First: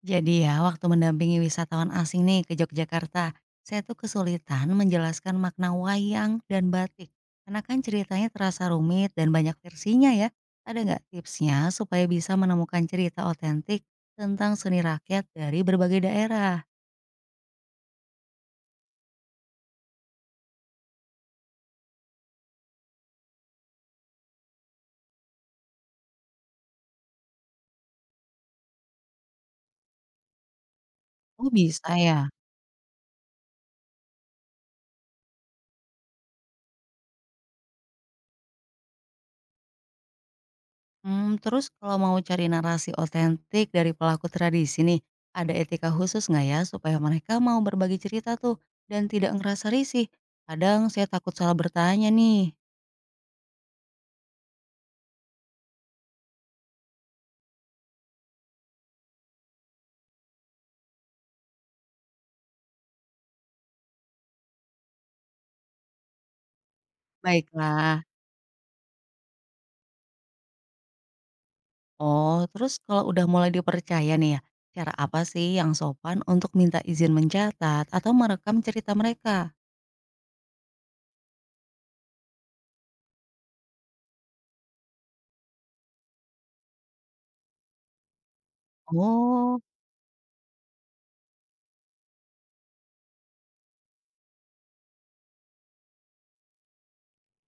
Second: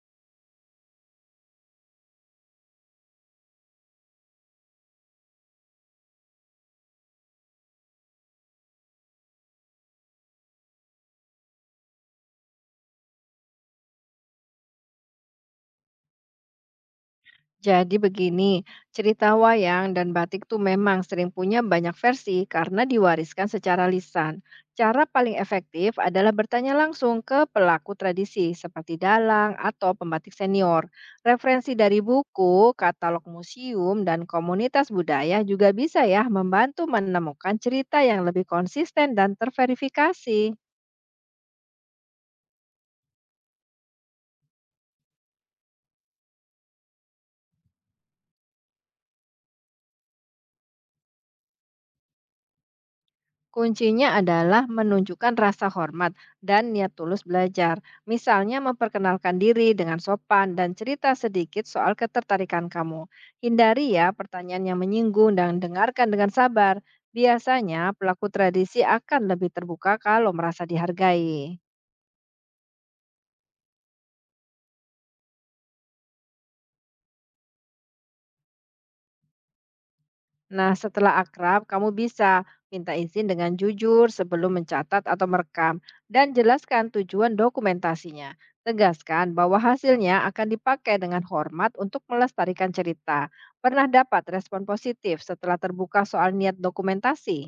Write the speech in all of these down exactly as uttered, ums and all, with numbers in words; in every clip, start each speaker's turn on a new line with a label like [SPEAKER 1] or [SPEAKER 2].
[SPEAKER 1] Jadi ya, waktu mendampingi wisatawan asing nih ke Yogyakarta, saya tuh kesulitan menjelaskan makna wayang dan batik. Karena kan ceritanya terasa rumit dan banyak versinya ya. Ada nggak tipsnya supaya bisa menemukan cerita otentik tentang seni rakyat dari berbagai daerah?
[SPEAKER 2] Jadi begini, cerita wayang dan batik tuh memang sering punya banyak versi karena diwariskan secara lisan. Cara paling efektif adalah bertanya langsung ke pelaku tradisi seperti dalang atau pembatik senior.
[SPEAKER 1] Oh
[SPEAKER 2] Referensi
[SPEAKER 1] bisa
[SPEAKER 2] dari
[SPEAKER 1] ya.
[SPEAKER 2] buku, katalog museum, dan komunitas budaya juga bisa ya membantu menemukan cerita yang lebih konsisten dan terverifikasi.
[SPEAKER 1] Hmm, terus kalau mau cari narasi otentik dari pelaku tradisi nih, ada etika khusus nggak ya supaya mereka mau berbagi cerita tuh dan tidak ngerasa risih? Kadang saya takut salah bertanya nih.
[SPEAKER 2] Kuncinya adalah menunjukkan rasa hormat dan niat tulus belajar. Misalnya memperkenalkan diri dengan sopan dan cerita sedikit soal ketertarikan kamu. Hindari ya pertanyaan yang menyinggung dan dengarkan dengan sabar. Biasanya
[SPEAKER 1] Baiklah.
[SPEAKER 2] pelaku tradisi akan lebih terbuka kalau merasa dihargai.
[SPEAKER 1] Oh, terus kalau udah mulai dipercaya nih ya, cara apa sih yang sopan untuk minta izin mencatat atau merekam cerita mereka?
[SPEAKER 2] Nah, setelah akrab, kamu bisa minta izin dengan jujur sebelum mencatat atau merekam dan jelaskan tujuan dokumentasinya. Tegaskan bahwa
[SPEAKER 1] Oh,
[SPEAKER 2] hasilnya akan dipakai dengan hormat untuk melestarikan cerita. Pernah dapat respon positif setelah terbuka soal niat dokumentasi?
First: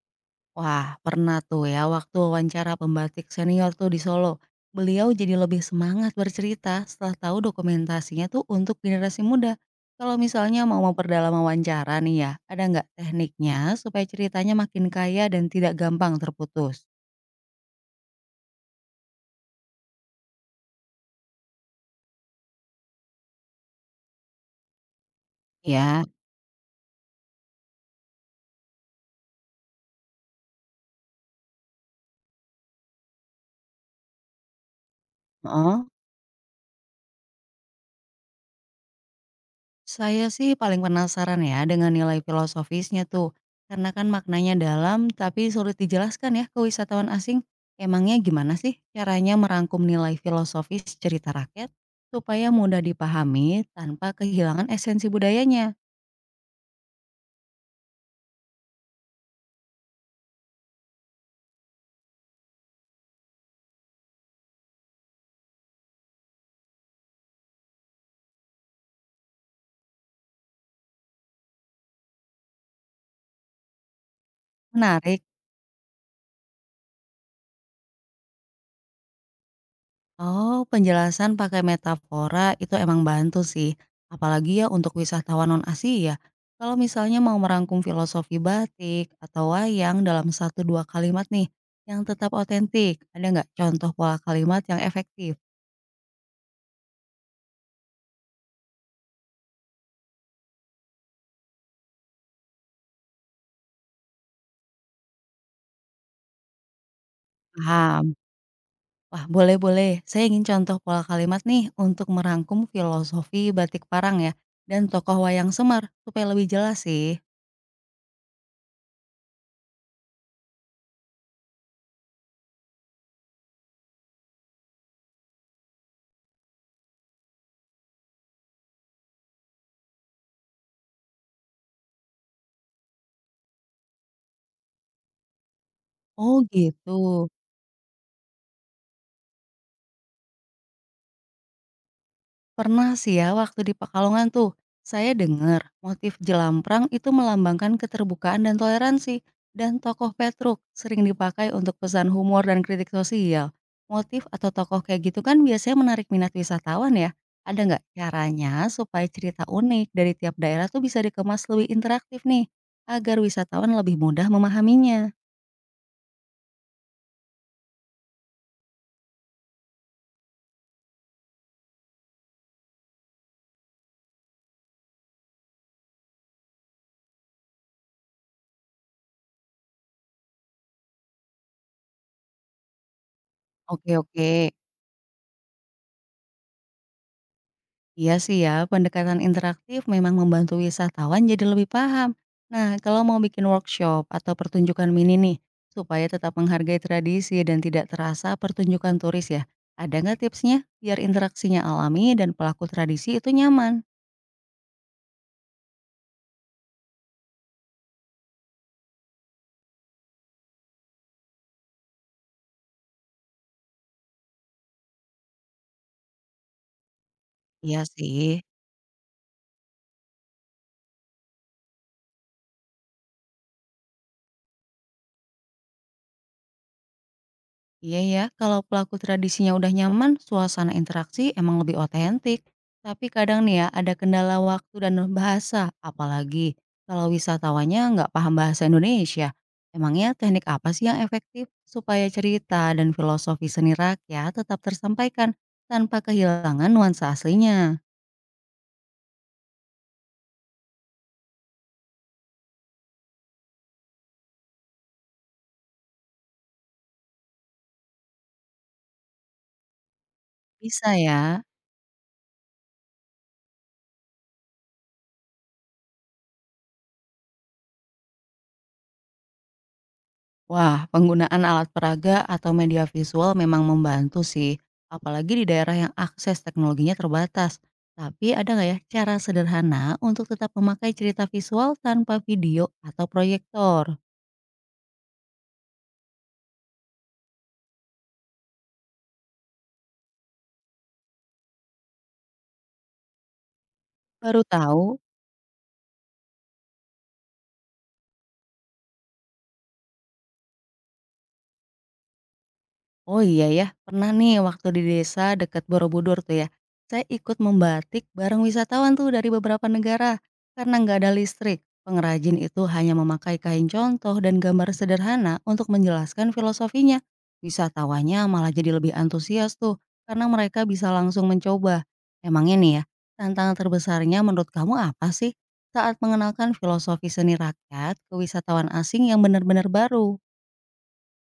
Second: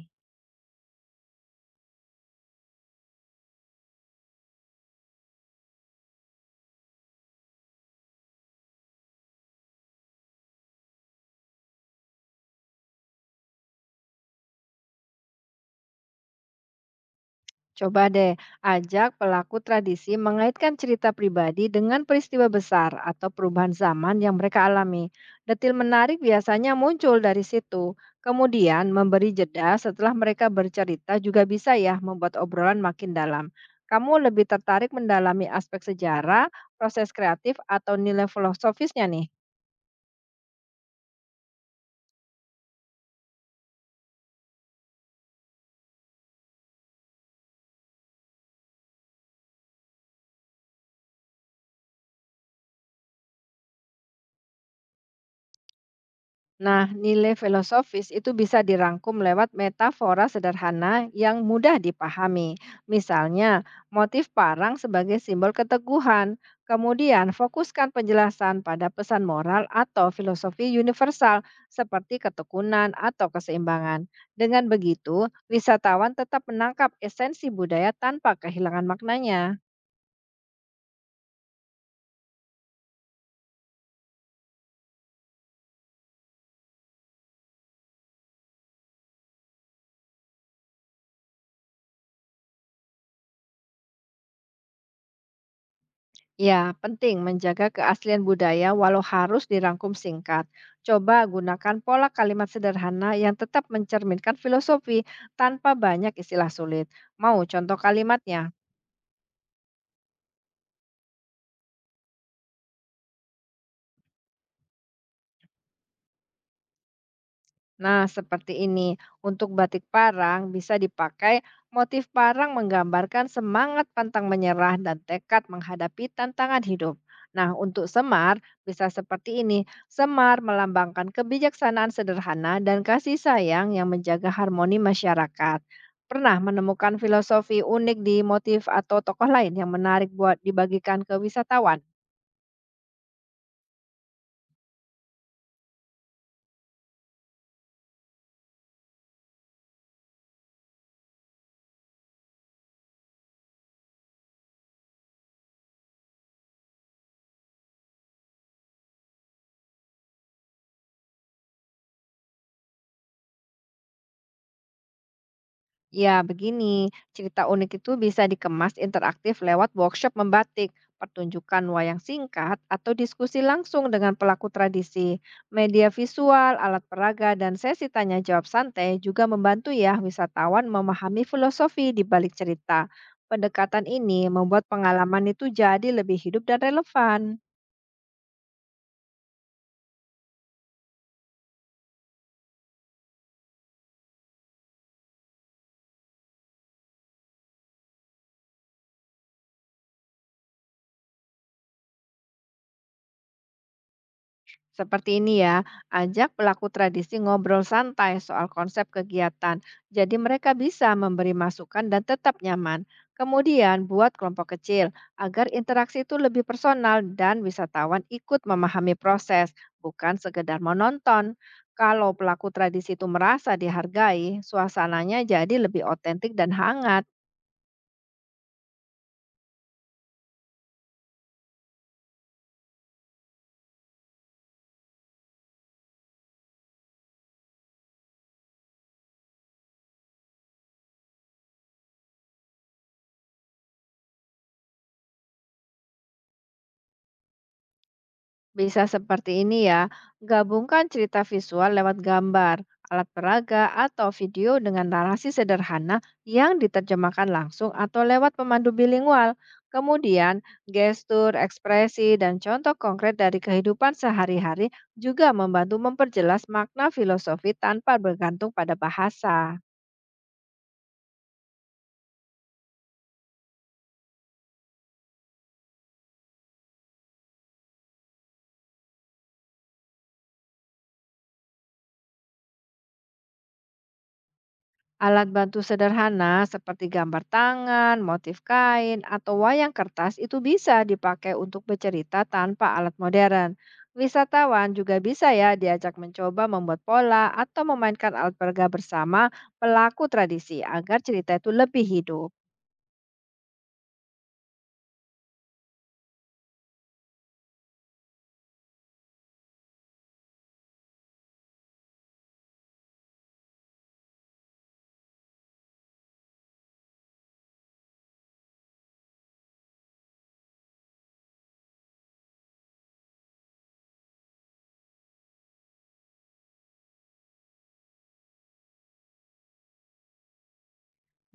[SPEAKER 1] wah pernah tuh ya waktu wawancara pembatik senior tuh di Solo. Beliau jadi lebih semangat bercerita setelah tahu dokumentasinya tuh untuk generasi muda. Kalau misalnya mau memperdalam wawancara nih ya, ada nggak tekniknya supaya ceritanya makin kaya dan tidak gampang terputus?
[SPEAKER 2] Coba deh ajak pelaku tradisi mengaitkan cerita pribadi dengan peristiwa besar atau perubahan zaman yang mereka alami. Detil
[SPEAKER 1] Ya,
[SPEAKER 2] menarik biasanya muncul dari situ. Kemudian memberi jeda setelah mereka bercerita juga bisa ya membuat obrolan makin dalam. Kamu lebih tertarik mendalami
[SPEAKER 1] heeh.
[SPEAKER 2] aspek sejarah, proses kreatif, atau nilai filosofisnya nih?
[SPEAKER 1] Saya sih paling penasaran ya dengan nilai filosofisnya tuh. Karena kan maknanya dalam tapi sulit dijelaskan ya ke wisatawan asing. Emangnya gimana sih caranya merangkum nilai filosofis cerita rakyat supaya mudah dipahami tanpa kehilangan esensi budayanya?
[SPEAKER 2] Nah, nilai filosofis itu bisa dirangkum lewat metafora sederhana yang mudah dipahami. Misalnya, motif parang sebagai simbol keteguhan. Kemudian, fokuskan penjelasan pada pesan moral atau filosofi universal seperti ketekunan atau keseimbangan. Dengan begitu,
[SPEAKER 1] Menarik.
[SPEAKER 2] wisatawan tetap menangkap esensi budaya tanpa kehilangan maknanya.
[SPEAKER 1] Oh, penjelasan pakai metafora itu emang bantu sih. Apalagi ya untuk wisatawan non-Asia. Kalau misalnya mau merangkum filosofi batik atau wayang dalam satu dua kalimat nih, yang tetap otentik, ada nggak contoh pola kalimat yang efektif?
[SPEAKER 2] Ya, penting menjaga keaslian budaya walau harus dirangkum singkat. Coba gunakan pola kalimat sederhana yang tetap mencerminkan filosofi tanpa banyak istilah sulit. Mau contoh
[SPEAKER 1] Paham.
[SPEAKER 2] kalimatnya?
[SPEAKER 1] Wah, boleh-boleh. Saya ingin contoh pola kalimat nih untuk merangkum filosofi batik parang ya, dan tokoh wayang Semar, supaya lebih jelas sih.
[SPEAKER 2] Nah, seperti ini. Untuk batik parang bisa dipakai motif parang menggambarkan semangat pantang menyerah dan tekad menghadapi tantangan hidup. Nah, untuk semar bisa seperti ini. Semar melambangkan kebijaksanaan sederhana dan kasih sayang yang menjaga harmoni masyarakat.
[SPEAKER 1] Oh
[SPEAKER 2] Pernah
[SPEAKER 1] gitu.
[SPEAKER 2] menemukan filosofi unik di motif atau tokoh lain yang menarik buat dibagikan ke wisatawan?
[SPEAKER 1] Pernah sih ya waktu di Pekalongan tuh, saya dengar motif jelamprang itu melambangkan keterbukaan dan toleransi, dan tokoh Petruk sering dipakai untuk pesan humor dan kritik sosial. Motif atau tokoh kayak gitu kan biasanya menarik minat wisatawan ya. Ada nggak caranya supaya cerita unik dari tiap daerah tuh bisa dikemas lebih interaktif nih, agar wisatawan lebih mudah memahaminya?
[SPEAKER 2] Ya, begini. Cerita unik itu bisa dikemas interaktif lewat workshop membatik, pertunjukan wayang singkat, atau diskusi langsung dengan pelaku tradisi. Media visual, alat peraga, dan sesi tanya jawab santai juga membantu ya wisatawan memahami filosofi di balik cerita. Pendekatan
[SPEAKER 1] Oke, oke.
[SPEAKER 2] ini membuat pengalaman itu jadi lebih hidup dan relevan.
[SPEAKER 1] Iya sih ya, pendekatan interaktif memang membantu wisatawan jadi lebih paham. Nah, kalau mau bikin workshop atau pertunjukan mini nih, supaya tetap menghargai tradisi dan tidak terasa pertunjukan turis ya, ada nggak tipsnya biar interaksinya alami dan pelaku tradisi itu nyaman?
[SPEAKER 2] Seperti ini ya, ajak pelaku tradisi ngobrol santai soal konsep kegiatan. Jadi mereka bisa memberi masukan dan tetap nyaman. Kemudian buat kelompok kecil agar interaksi itu lebih personal dan
[SPEAKER 1] Iya
[SPEAKER 2] wisatawan ikut
[SPEAKER 1] sih.
[SPEAKER 2] memahami proses, bukan sekedar menonton. Kalau pelaku tradisi itu merasa dihargai, suasananya jadi lebih otentik dan hangat.
[SPEAKER 1] Iya ya, kalau pelaku tradisinya udah nyaman, suasana interaksi emang lebih otentik. Tapi kadang nih ya, ada kendala waktu dan bahasa, apalagi kalau wisatawannya nggak paham bahasa Indonesia. Emangnya teknik apa sih yang efektif supaya cerita dan filosofi seni rakyat tetap tersampaikan tanpa kehilangan nuansa aslinya?
[SPEAKER 2] Bisa seperti ini ya, gabungkan cerita visual lewat gambar, alat peraga, atau video dengan narasi sederhana yang diterjemahkan langsung atau lewat pemandu bilingual. Kemudian,
[SPEAKER 1] Bisa
[SPEAKER 2] gestur,
[SPEAKER 1] ya.
[SPEAKER 2] ekspresi, dan contoh konkret dari kehidupan sehari-hari juga membantu memperjelas makna filosofi tanpa bergantung pada bahasa.
[SPEAKER 1] Wah, penggunaan alat peraga atau media visual memang membantu sih, apalagi di daerah yang akses teknologinya terbatas. Tapi ada nggak ya cara sederhana untuk tetap memakai cerita visual tanpa video atau proyektor?
[SPEAKER 2] Alat bantu sederhana seperti gambar tangan, motif kain, atau wayang kertas itu bisa dipakai untuk bercerita tanpa alat modern.
[SPEAKER 1] Baru
[SPEAKER 2] Wisatawan
[SPEAKER 1] tahu.
[SPEAKER 2] juga bisa ya diajak mencoba membuat pola atau memainkan alat peraga bersama pelaku tradisi agar cerita itu lebih hidup.
[SPEAKER 1] Oh iya ya, pernah nih waktu di desa dekat Borobudur tuh ya. Saya ikut membatik bareng wisatawan tuh dari beberapa negara. Karena nggak ada listrik, pengrajin itu hanya memakai kain contoh dan gambar sederhana untuk menjelaskan filosofinya. Wisatawannya malah jadi lebih antusias tuh, karena mereka bisa langsung mencoba. Emangnya nih ya, tantangan terbesarnya menurut kamu apa sih? Saat mengenalkan filosofi seni rakyat ke wisatawan asing yang benar-benar baru.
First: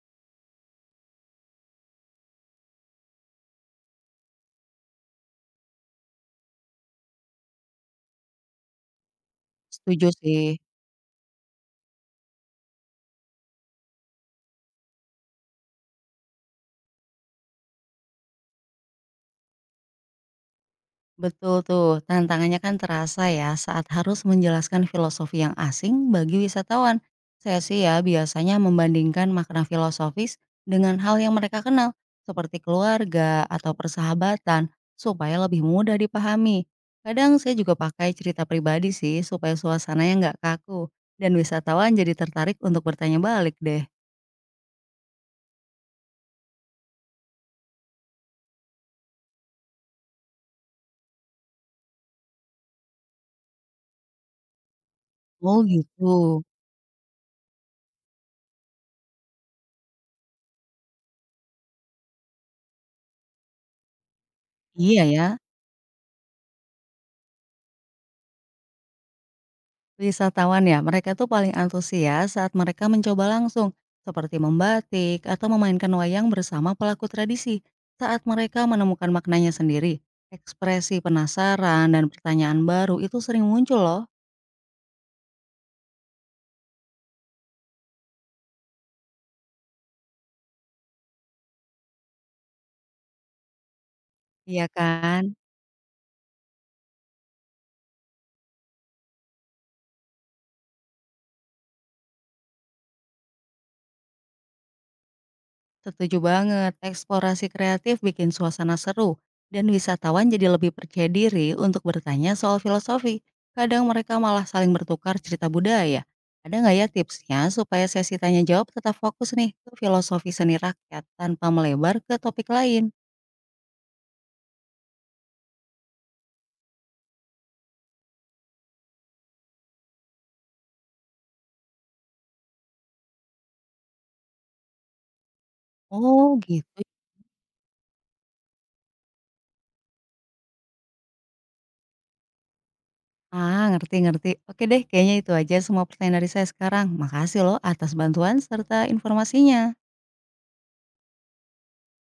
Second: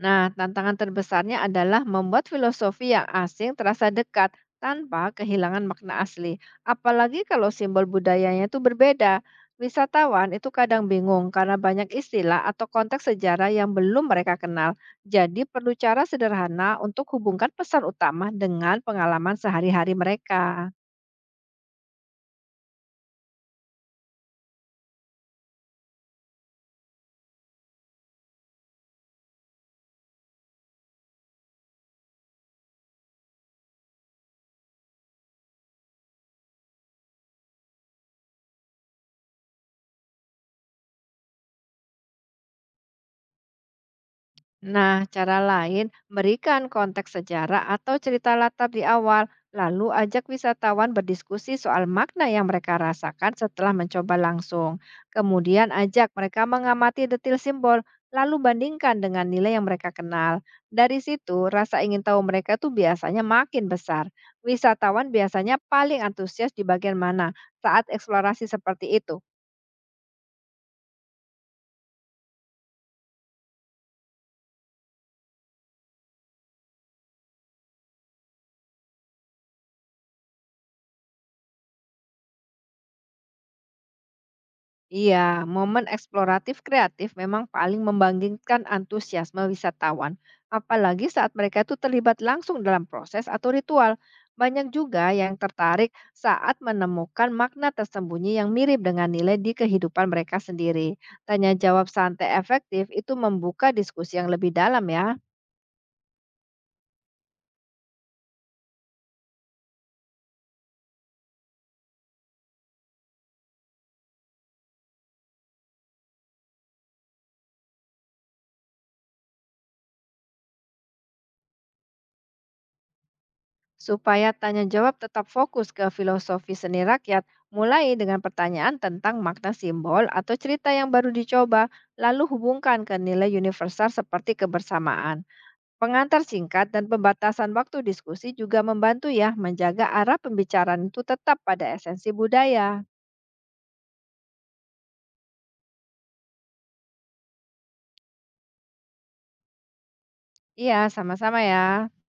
[SPEAKER 2] Nah, tantangan terbesarnya adalah membuat filosofi yang asing terasa dekat tanpa kehilangan makna asli. Apalagi kalau simbol budayanya itu berbeda.
[SPEAKER 1] Setuju
[SPEAKER 2] Wisatawan
[SPEAKER 1] sih.
[SPEAKER 2] itu kadang bingung karena banyak istilah atau konteks sejarah yang belum mereka kenal. Jadi perlu cara sederhana untuk hubungkan pesan utama dengan pengalaman sehari-hari mereka.
[SPEAKER 1] Betul tuh, tantangannya kan terasa ya saat harus menjelaskan filosofi yang asing bagi wisatawan. Saya sih ya biasanya membandingkan makna filosofis dengan hal yang mereka kenal, seperti keluarga atau persahabatan, supaya lebih mudah dipahami. Kadang saya juga pakai cerita pribadi sih, supaya suasananya nggak kaku, dan wisatawan jadi tertarik untuk bertanya balik deh.
[SPEAKER 2] Nah, cara lain, berikan konteks sejarah atau cerita latar di awal, lalu ajak wisatawan berdiskusi soal makna yang mereka rasakan setelah mencoba langsung.
[SPEAKER 1] Oh
[SPEAKER 2] Kemudian
[SPEAKER 1] gitu,
[SPEAKER 2] ajak mereka mengamati detail simbol, lalu bandingkan dengan nilai yang mereka kenal. Dari situ, rasa ingin tahu mereka tuh biasanya makin besar.
[SPEAKER 1] iya
[SPEAKER 2] Wisatawan
[SPEAKER 1] ya.
[SPEAKER 2] biasanya paling antusias di bagian mana saat eksplorasi seperti itu.
[SPEAKER 1] Wisatawan ya, mereka tuh paling antusias saat mereka mencoba langsung, seperti membatik atau memainkan wayang bersama pelaku tradisi. Saat mereka menemukan maknanya sendiri, ekspresi penasaran dan pertanyaan baru itu sering muncul loh,
[SPEAKER 2] Iya, momen eksploratif kreatif memang paling membangkitkan antusiasme wisatawan, apalagi saat mereka itu terlibat langsung dalam proses atau ritual.
[SPEAKER 1] iya
[SPEAKER 2] Banyak juga
[SPEAKER 1] kan?
[SPEAKER 2] yang tertarik saat menemukan makna tersembunyi yang mirip dengan nilai di kehidupan mereka sendiri. Tanya jawab santai efektif itu membuka diskusi yang lebih dalam ya.
[SPEAKER 1] Setuju banget, eksplorasi kreatif bikin suasana seru, dan wisatawan jadi lebih percaya diri untuk bertanya soal filosofi. Kadang mereka malah saling bertukar cerita budaya. Ada nggak ya tipsnya supaya sesi tanya jawab tetap fokus nih ke filosofi seni rakyat tanpa melebar ke topik lain?
[SPEAKER 2] Supaya tanya jawab tetap fokus ke filosofi seni rakyat, mulai dengan pertanyaan tentang makna simbol atau cerita yang baru dicoba, lalu hubungkan ke nilai universal seperti kebersamaan. Pengantar
[SPEAKER 1] Oh
[SPEAKER 2] singkat
[SPEAKER 1] gitu.
[SPEAKER 2] dan pembatasan waktu diskusi juga membantu ya menjaga arah pembicaraan itu tetap pada esensi budaya.
[SPEAKER 1] Ah ngerti-ngerti. Oke deh kayaknya itu aja semua pertanyaan dari saya sekarang. Makasih loh atas bantuan serta informasinya.
[SPEAKER 2] Iya, sama-sama ya.